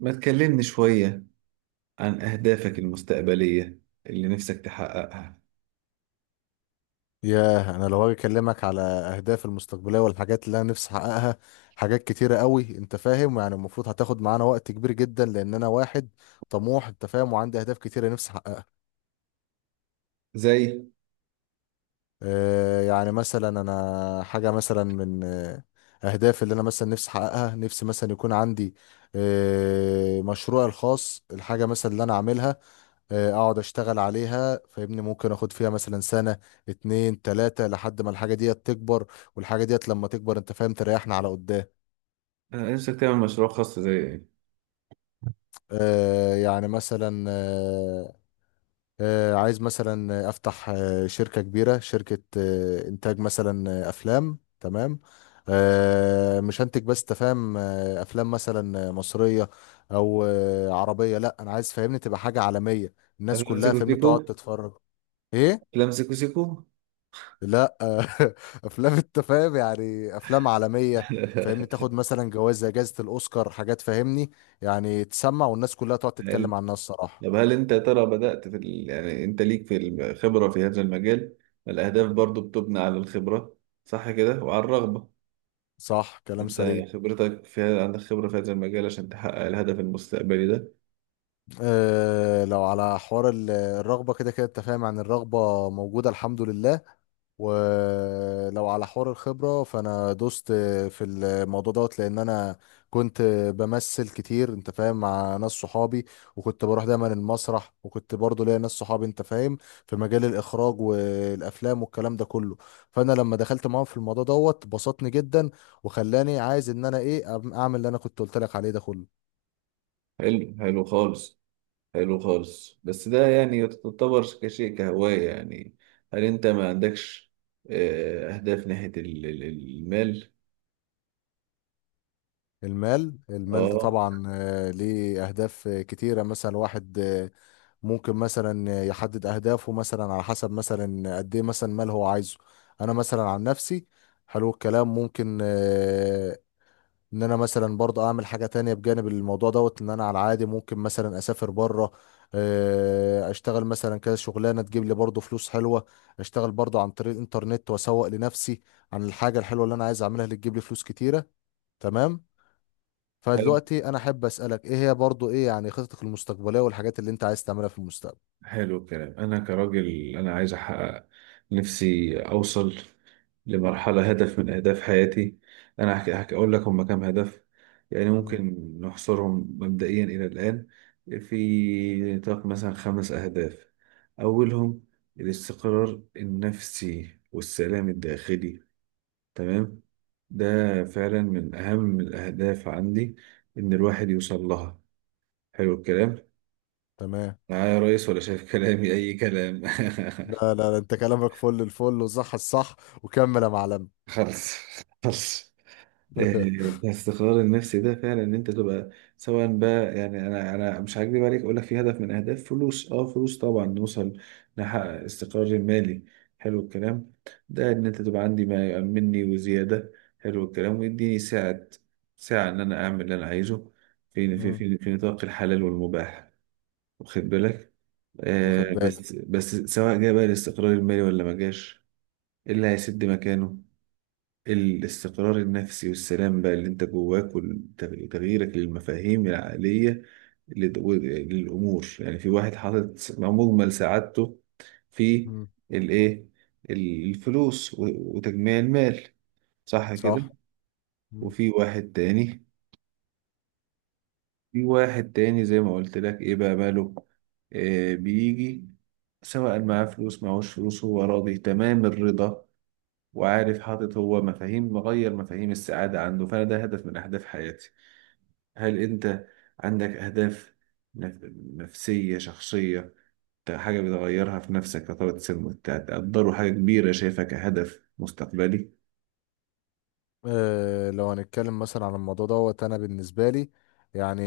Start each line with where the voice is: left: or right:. right: ما تكلمني شوية عن أهدافك المستقبلية اللي نفسك تحققها.
left: ياه، انا لو هاجي اكلمك على اهدافي المستقبليه والحاجات اللي انا نفسي احققها، حاجات كتيره قوي، انت فاهم؟ يعني المفروض هتاخد معانا وقت كبير جدا لان انا واحد طموح، انت فاهم، وعندي اهداف كتيره نفسي احققها.
right: زي؟
left: يعني مثلا انا حاجه مثلا من اهدافي اللي انا مثلا نفسي احققها، نفسي مثلا يكون عندي مشروعي الخاص، الحاجه مثلا اللي انا عاملها اقعد اشتغل عليها. فاهمني؟ ممكن اخد فيها مثلا سنة 2 3 لحد ما الحاجة ديت تكبر، والحاجة ديت لما تكبر انت فاهم تريحنا على قدام.
right: أنا نفسك تعمل مشروع خاص زي إيه؟
left: يعني مثلا عايز مثلا افتح شركة كبيرة، شركة انتاج مثلا افلام. تمام. مش هنتج، بس تفهم افلام مثلا مصرية او عربية. لا، انا عايز فاهمني تبقى حاجة عالمية، الناس
right: أفلام
left: كلها
right: سيكو
left: فاهمني تقعد
right: سيكو.
left: تتفرج. ايه؟
right: أفلام سيكو سيكو.
left: لا. افلام، انت فاهم، يعني افلام عالميه، فاهمني تاخد مثلا جوائز زي جائزه الاوسكار، حاجات فاهمني يعني تسمع والناس كلها تقعد
right: هل
left: تتكلم عنها، الصراحه.
right: طب هل أنت يا ترى بدأت يعني أنت ليك في الخبرة في هذا المجال؟ الأهداف برضو بتبنى على الخبرة، صح كده، وعلى الرغبة.
left: صح، كلام
right: أنت
left: سليم.
right: خبرتك عندك خبرة في هذا المجال عشان تحقق الهدف المستقبلي ده؟
left: أه، لو على حوار الرغبه كده كده، انت فاهم يعني الرغبه موجوده، الحمد لله. ولو على حوار الخبرة، فأنا دوست في الموضوع دوت، لأن أنا كنت بمثل كتير، أنت فاهم، مع ناس صحابي، وكنت بروح دايما المسرح، وكنت برضو ليا ناس صحابي أنت فاهم في مجال الإخراج والأفلام والكلام ده كله. فأنا لما دخلت معاهم في الموضوع دوت بسطني جدا، وخلاني عايز إن أنا إيه، أعمل اللي أنا كنت قلت لك عليه ده كله.
right: حلو، حلو خالص. حلو خالص، بس ده يعني يعتبر كشيء كهواية يعني. هل انت ما عندكش اهداف ناحية المال؟
left: المال، المال ده
right: اه،
left: طبعا ليه أهداف كتيرة، مثلا واحد ممكن مثلا يحدد أهدافه مثلا على حسب مثلا قد إيه مثلا مال هو عايزه. أنا مثلا عن نفسي، حلو الكلام، ممكن إن أنا مثلا برضه أعمل حاجة تانية بجانب الموضوع دوت، إن أنا على العادي ممكن مثلا أسافر بره، أشتغل مثلا كذا شغلانة تجيب لي برضه فلوس حلوة، أشتغل برضه عن طريق الإنترنت وأسوق لنفسي عن الحاجة الحلوة اللي أنا عايز أعملها اللي تجيب لي فلوس كتيرة. تمام.
right: حاجة.
left: فدلوقتي انا احب اسالك، ايه هي برضو، ايه يعني خططك المستقبليه والحاجات اللي انت عايز تعملها في المستقبل؟
right: حلو الكلام، انا كراجل انا عايز احقق، نفسي اوصل لمرحلة هدف من اهداف حياتي. انا هحكي اقول لك هم كام هدف، يعني
left: مم.
right: ممكن نحصرهم مبدئيا الى الان في نطاق مثلا خمس اهداف. اولهم الاستقرار النفسي والسلام الداخلي، تمام. ده فعلا من اهم الاهداف عندي، ان الواحد يوصل لها. حلو الكلام،
left: تمام.
right: معايا يا ريس ولا شايف كلامي اي كلام؟
left: لا لا لا، انت كلامك فل الفل وصح الصح، وكمل يا معلم.
right: خلص، خلص. إيه، بس القرار النفسي ده فعلا ان انت تبقى، سواء بقى يعني انا مش هكدب عليك، اقول لك في هدف من اهداف فلوس. اه فلوس طبعا، نوصل نحقق استقرار مالي، حلو الكلام. ده ان انت تبقى عندي ما يأمنني وزيادة، حلو الكلام، ويديني ساعة، ساعة ان انا اعمل اللي انا عايزه
left: مم.
right: في نطاق الحلال والمباح، واخد بالك.
left: واخد
right: آه،
left: بالك.
right: بس سواء جه بقى الاستقرار المالي ولا ما جاش، إيه اللي هيسد مكانه؟ الاستقرار النفسي والسلام بقى اللي انت جواك، وتغييرك للمفاهيم العقلية للأمور. يعني في واحد حاطط مجمل سعادته في
left: مم.
right: الإيه، الفلوس وتجميع المال، صح كده؟
left: صح.
right: وفي واحد تاني، في واحد تاني زي ما قلت لك إيه بقى ماله، آه بيجي سواء معاه فلوس معهوش فلوس هو راضي تمام الرضا، وعارف حاطط هو مفاهيم، مغير مفاهيم السعادة عنده. فأنا ده هدف من أهداف حياتي. هل أنت عندك أهداف نف- نفسية شخصية، حاجة بتغيرها في نفسك كطبقة سن، تقدره حاجة كبيرة شايفها كهدف مستقبلي؟
left: لو هنتكلم مثلا عن الموضوع دوت انا بالنسبه لي يعني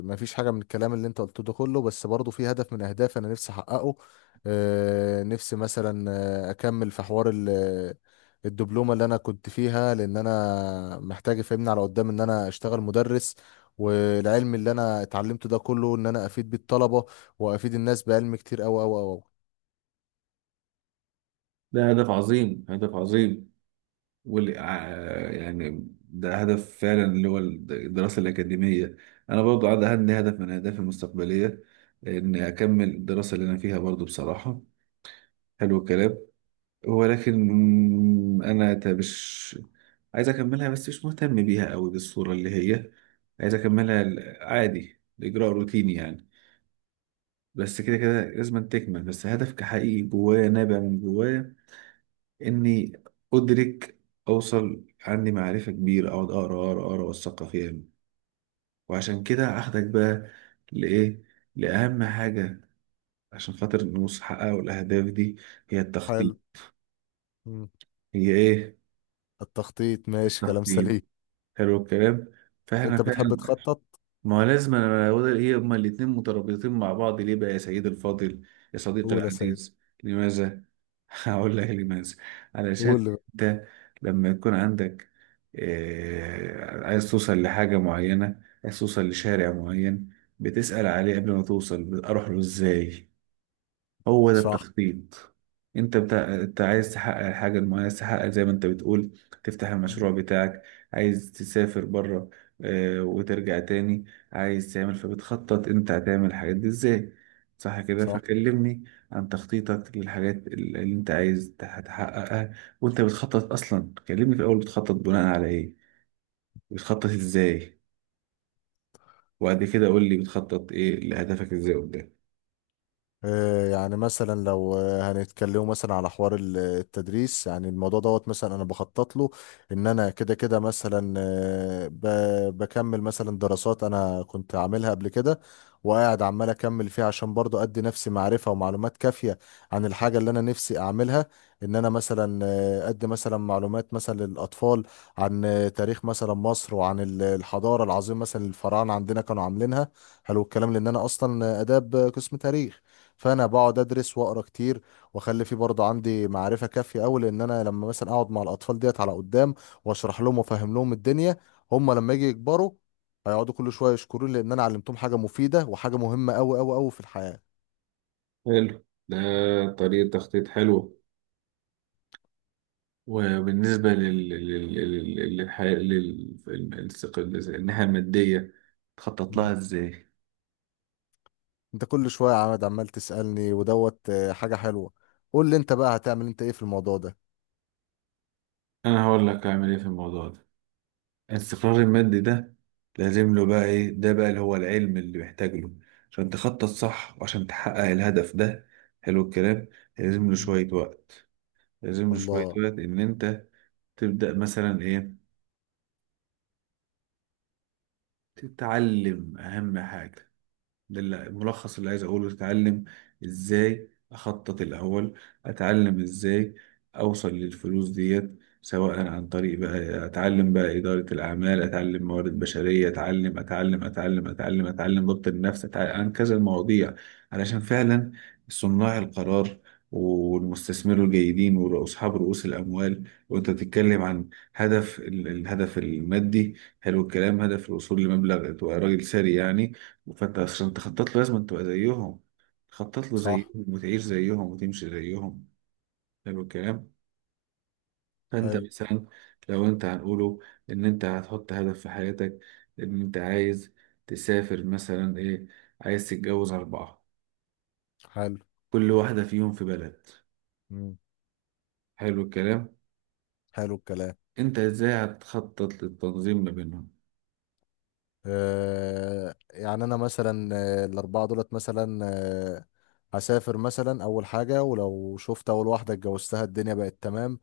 left: ما فيش حاجه من الكلام اللي انت قلته ده كله، بس برضه في هدف من اهدافي انا نفسي احققه. نفسي مثلا اكمل في حوار الدبلومه اللي انا كنت فيها، لان انا محتاج افهمني على قدام ان انا اشتغل مدرس، والعلم اللي انا اتعلمته ده كله ان انا افيد بيه الطلبه، وافيد الناس بعلم كتير اوي اوي اوي.
right: ده هدف عظيم، هدف عظيم، يعني ده هدف فعلا اللي هو الدراسة الأكاديمية. أنا برضو عندي هدف من أهدافي المستقبلية، إن أكمل الدراسة اللي أنا فيها برضو بصراحة، حلو الكلام. ولكن انا مش عايز اكملها، بس مش مهتم بيها قوي بالصورة اللي هي عايز اكملها عادي، الاجراء روتيني يعني، بس كده كده لازم تكمل. بس هدف كحقيقي جوايا نابع من جوايا، اني ادرك، اوصل عندي معرفة كبيرة، اقعد اقرا اقرا اقرا اوثقها فيها. وعشان كده اخدك بقى لايه؟ لاهم حاجة، عشان خاطر نوصل نحقق الاهداف دي، هي التخطيط.
left: حلو. مم.
right: هي ايه؟
left: التخطيط، ماشي كلام
right: التخطيط،
left: سليم.
right: حلو الكلام، فاحنا
left: انت بتحب
right: فعلا.
left: تخطط؟
right: ما هو لازم، أنا هو ده- هي هما الاتنين مترابطين مع بعض. ليه بقى يا سيد الفاضل، يا صديقي
left: قول يا سيد.
right: العزيز، لماذا؟ هقول لك لماذا. علشان
left: قول.
right: انت لما يكون عندك آه عايز توصل لحاجة معينة، عايز توصل لشارع معين، بتسأل عليه قبل ما توصل، اروح له ازاي، هو ده
left: صح.
right: التخطيط. انت عايز تحقق الحاجه المعينه، عايز تحقق زي ما انت بتقول، تفتح المشروع بتاعك، عايز تسافر بره اه... وترجع تاني، عايز تعمل. فبتخطط انت هتعمل الحاجات دي ازاي، صح كده؟
left: صح.
right: فكلمني عن تخطيطك للحاجات اللي انت عايز تحققها. وانت بتخطط اصلا، كلمني في الاول بتخطط بناء على ايه، بتخطط ازاي، وبعد كده قول لي بتخطط ايه لهدفك ازاي قدام.
left: يعني مثلا لو هنتكلموا مثلا على حوار التدريس، يعني الموضوع دوت مثلا انا بخطط له ان انا كده كده، مثلا بكمل مثلا دراسات انا كنت عاملها قبل كده، وقاعد عمال اكمل فيها عشان برضو ادي نفسي معرفة ومعلومات كافية عن الحاجة اللي انا نفسي اعملها. ان انا مثلا ادي مثلا معلومات مثلا للاطفال عن تاريخ مثلا مصر، وعن الحضارة العظيمة مثلا الفراعنة عندنا كانوا عاملينها. حلو الكلام، لان انا اصلا اداب، قسم تاريخ، فانا بقعد ادرس واقرا كتير، واخلي فيه برضه عندي معرفه كافيه قوي، لان انا لما مثلا اقعد مع الاطفال ديت على قدام واشرح لهم وافهم لهم الدنيا، هم لما يجي يكبروا هيقعدوا كل شويه يشكروني، لان انا علمتهم حاجه مفيده وحاجه مهمه قوي قوي قوي في الحياه.
right: حلو ده، طريقة تخطيط حلوة. وبالنسبة للحياة الناحية المادية، تخطط لها
left: مم.
right: ازاي؟
left: انت كل شويه يا عماد عمال تسالني، ودوت حاجه حلوه. قول لي انت بقى هتعمل انت ايه في الموضوع ده.
right: أنا هقول لك أعمل إيه في الموضوع ده. الاستقرار المادي ده لازم له بقى إيه؟ ده بقى اللي هو العلم اللي محتاج له عشان تخطط صح وعشان تحقق الهدف ده، حلو الكلام. لازم له
left: مم.
right: شوية وقت، لازم له شوية
left: الله.
right: وقت، إن أنت تبدأ مثلا إيه، تتعلم أهم حاجة. ده الملخص اللي عايز اقوله، اتعلم ازاي اخطط الاول، اتعلم ازاي اوصل للفلوس ديت، سواء عن طريق بقى اتعلم بقى اداره الاعمال، اتعلم موارد بشريه، اتعلم ضبط النفس، اتعلم عن كذا المواضيع، علشان فعلا صناع القرار والمستثمرين الجيدين واصحاب رؤوس الاموال. وانت بتتكلم عن هدف الهدف المادي، حلو الكلام، هدف الوصول لمبلغ، تبقى راجل ثري يعني. فانت عشان تخطط له لازم تبقى زيهم، تخطط له زيهم
left: صح.
right: وتعيش زيهم وتمشي زيهم، حلو الكلام. فانت
left: حلو.
right: مثلا لو انت هنقوله ان انت هتحط هدف في حياتك، ان انت عايز تسافر مثلا ايه، عايز تتجوز اربعة،
left: حلو.
right: كل واحدة فيهم في بلد،
left: مم.
right: حلو الكلام.
left: حلو الكلام.
right: انت ازاي هتخطط للتنظيم ما بينهم؟
left: يعني انا مثلا الاربعه دولت مثلا هسافر مثلا اول حاجه، ولو شفت اول واحده اتجوزتها الدنيا بقت تمام،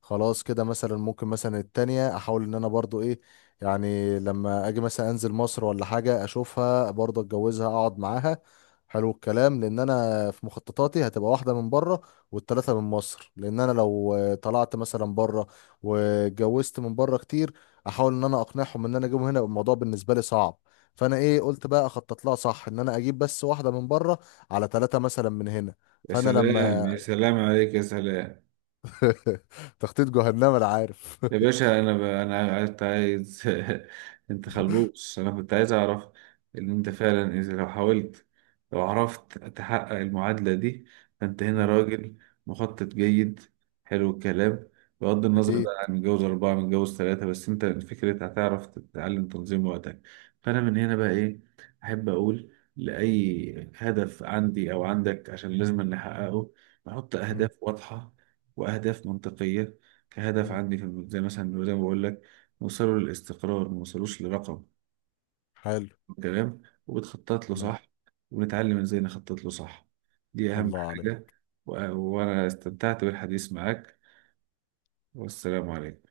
left: خلاص كده. مثلا ممكن مثلا التانية احاول ان انا برضو ايه، يعني لما اجي مثلا انزل مصر ولا حاجة اشوفها برضو اتجوزها اقعد معاها. حلو الكلام، لان انا في مخططاتي هتبقى واحدة من بره والتلاتة من مصر، لان انا لو طلعت مثلا بره واتجوزت من بره كتير، احاول ان انا اقنعهم ان انا اجيبهم هنا يبقى الموضوع بالنسبة لي صعب. فانا ايه، قلت بقى اخطط لها صح، ان انا اجيب بس واحدة من بره على 3 مثلا من هنا.
right: يا
left: فانا
right: سلام،
left: لما
right: يا سلام عليك، يا سلام.
left: تخطيط جهنم، انا عارف.
right: يا باشا، انا كنت عايز. انت خلبوس، انا كنت عايز اعرف ان انت فعلا اذا لو حاولت، لو عرفت تحقق المعادلة دي، فانت هنا راجل مخطط جيد، حلو الكلام. بغض النظر
left: أكيد.
right: بقى عن متجوز أربعة متجوز ثلاثة، بس أنت فكرة هتعرف تتعلم تنظيم وقتك. فأنا من هنا بقى إيه، أحب أقول لأي هدف عندي أو عندك عشان لازم نحققه، نحط
left: مم.
right: أهداف واضحة وأهداف منطقية. كهدف
left: مم.
right: عندي كان زي مثلا زي ما بقول لك، نوصله للاستقرار، ما نوصلوش لرقم
left: حلو.
right: كلام، وبتخطط له
left: تمام.
right: صح، ونتعلم ازاي نخطط له صح، دي اهم
left: الله
right: حاجة.
left: عليك.
right: وانا استمتعت بالحديث معاك، والسلام عليكم.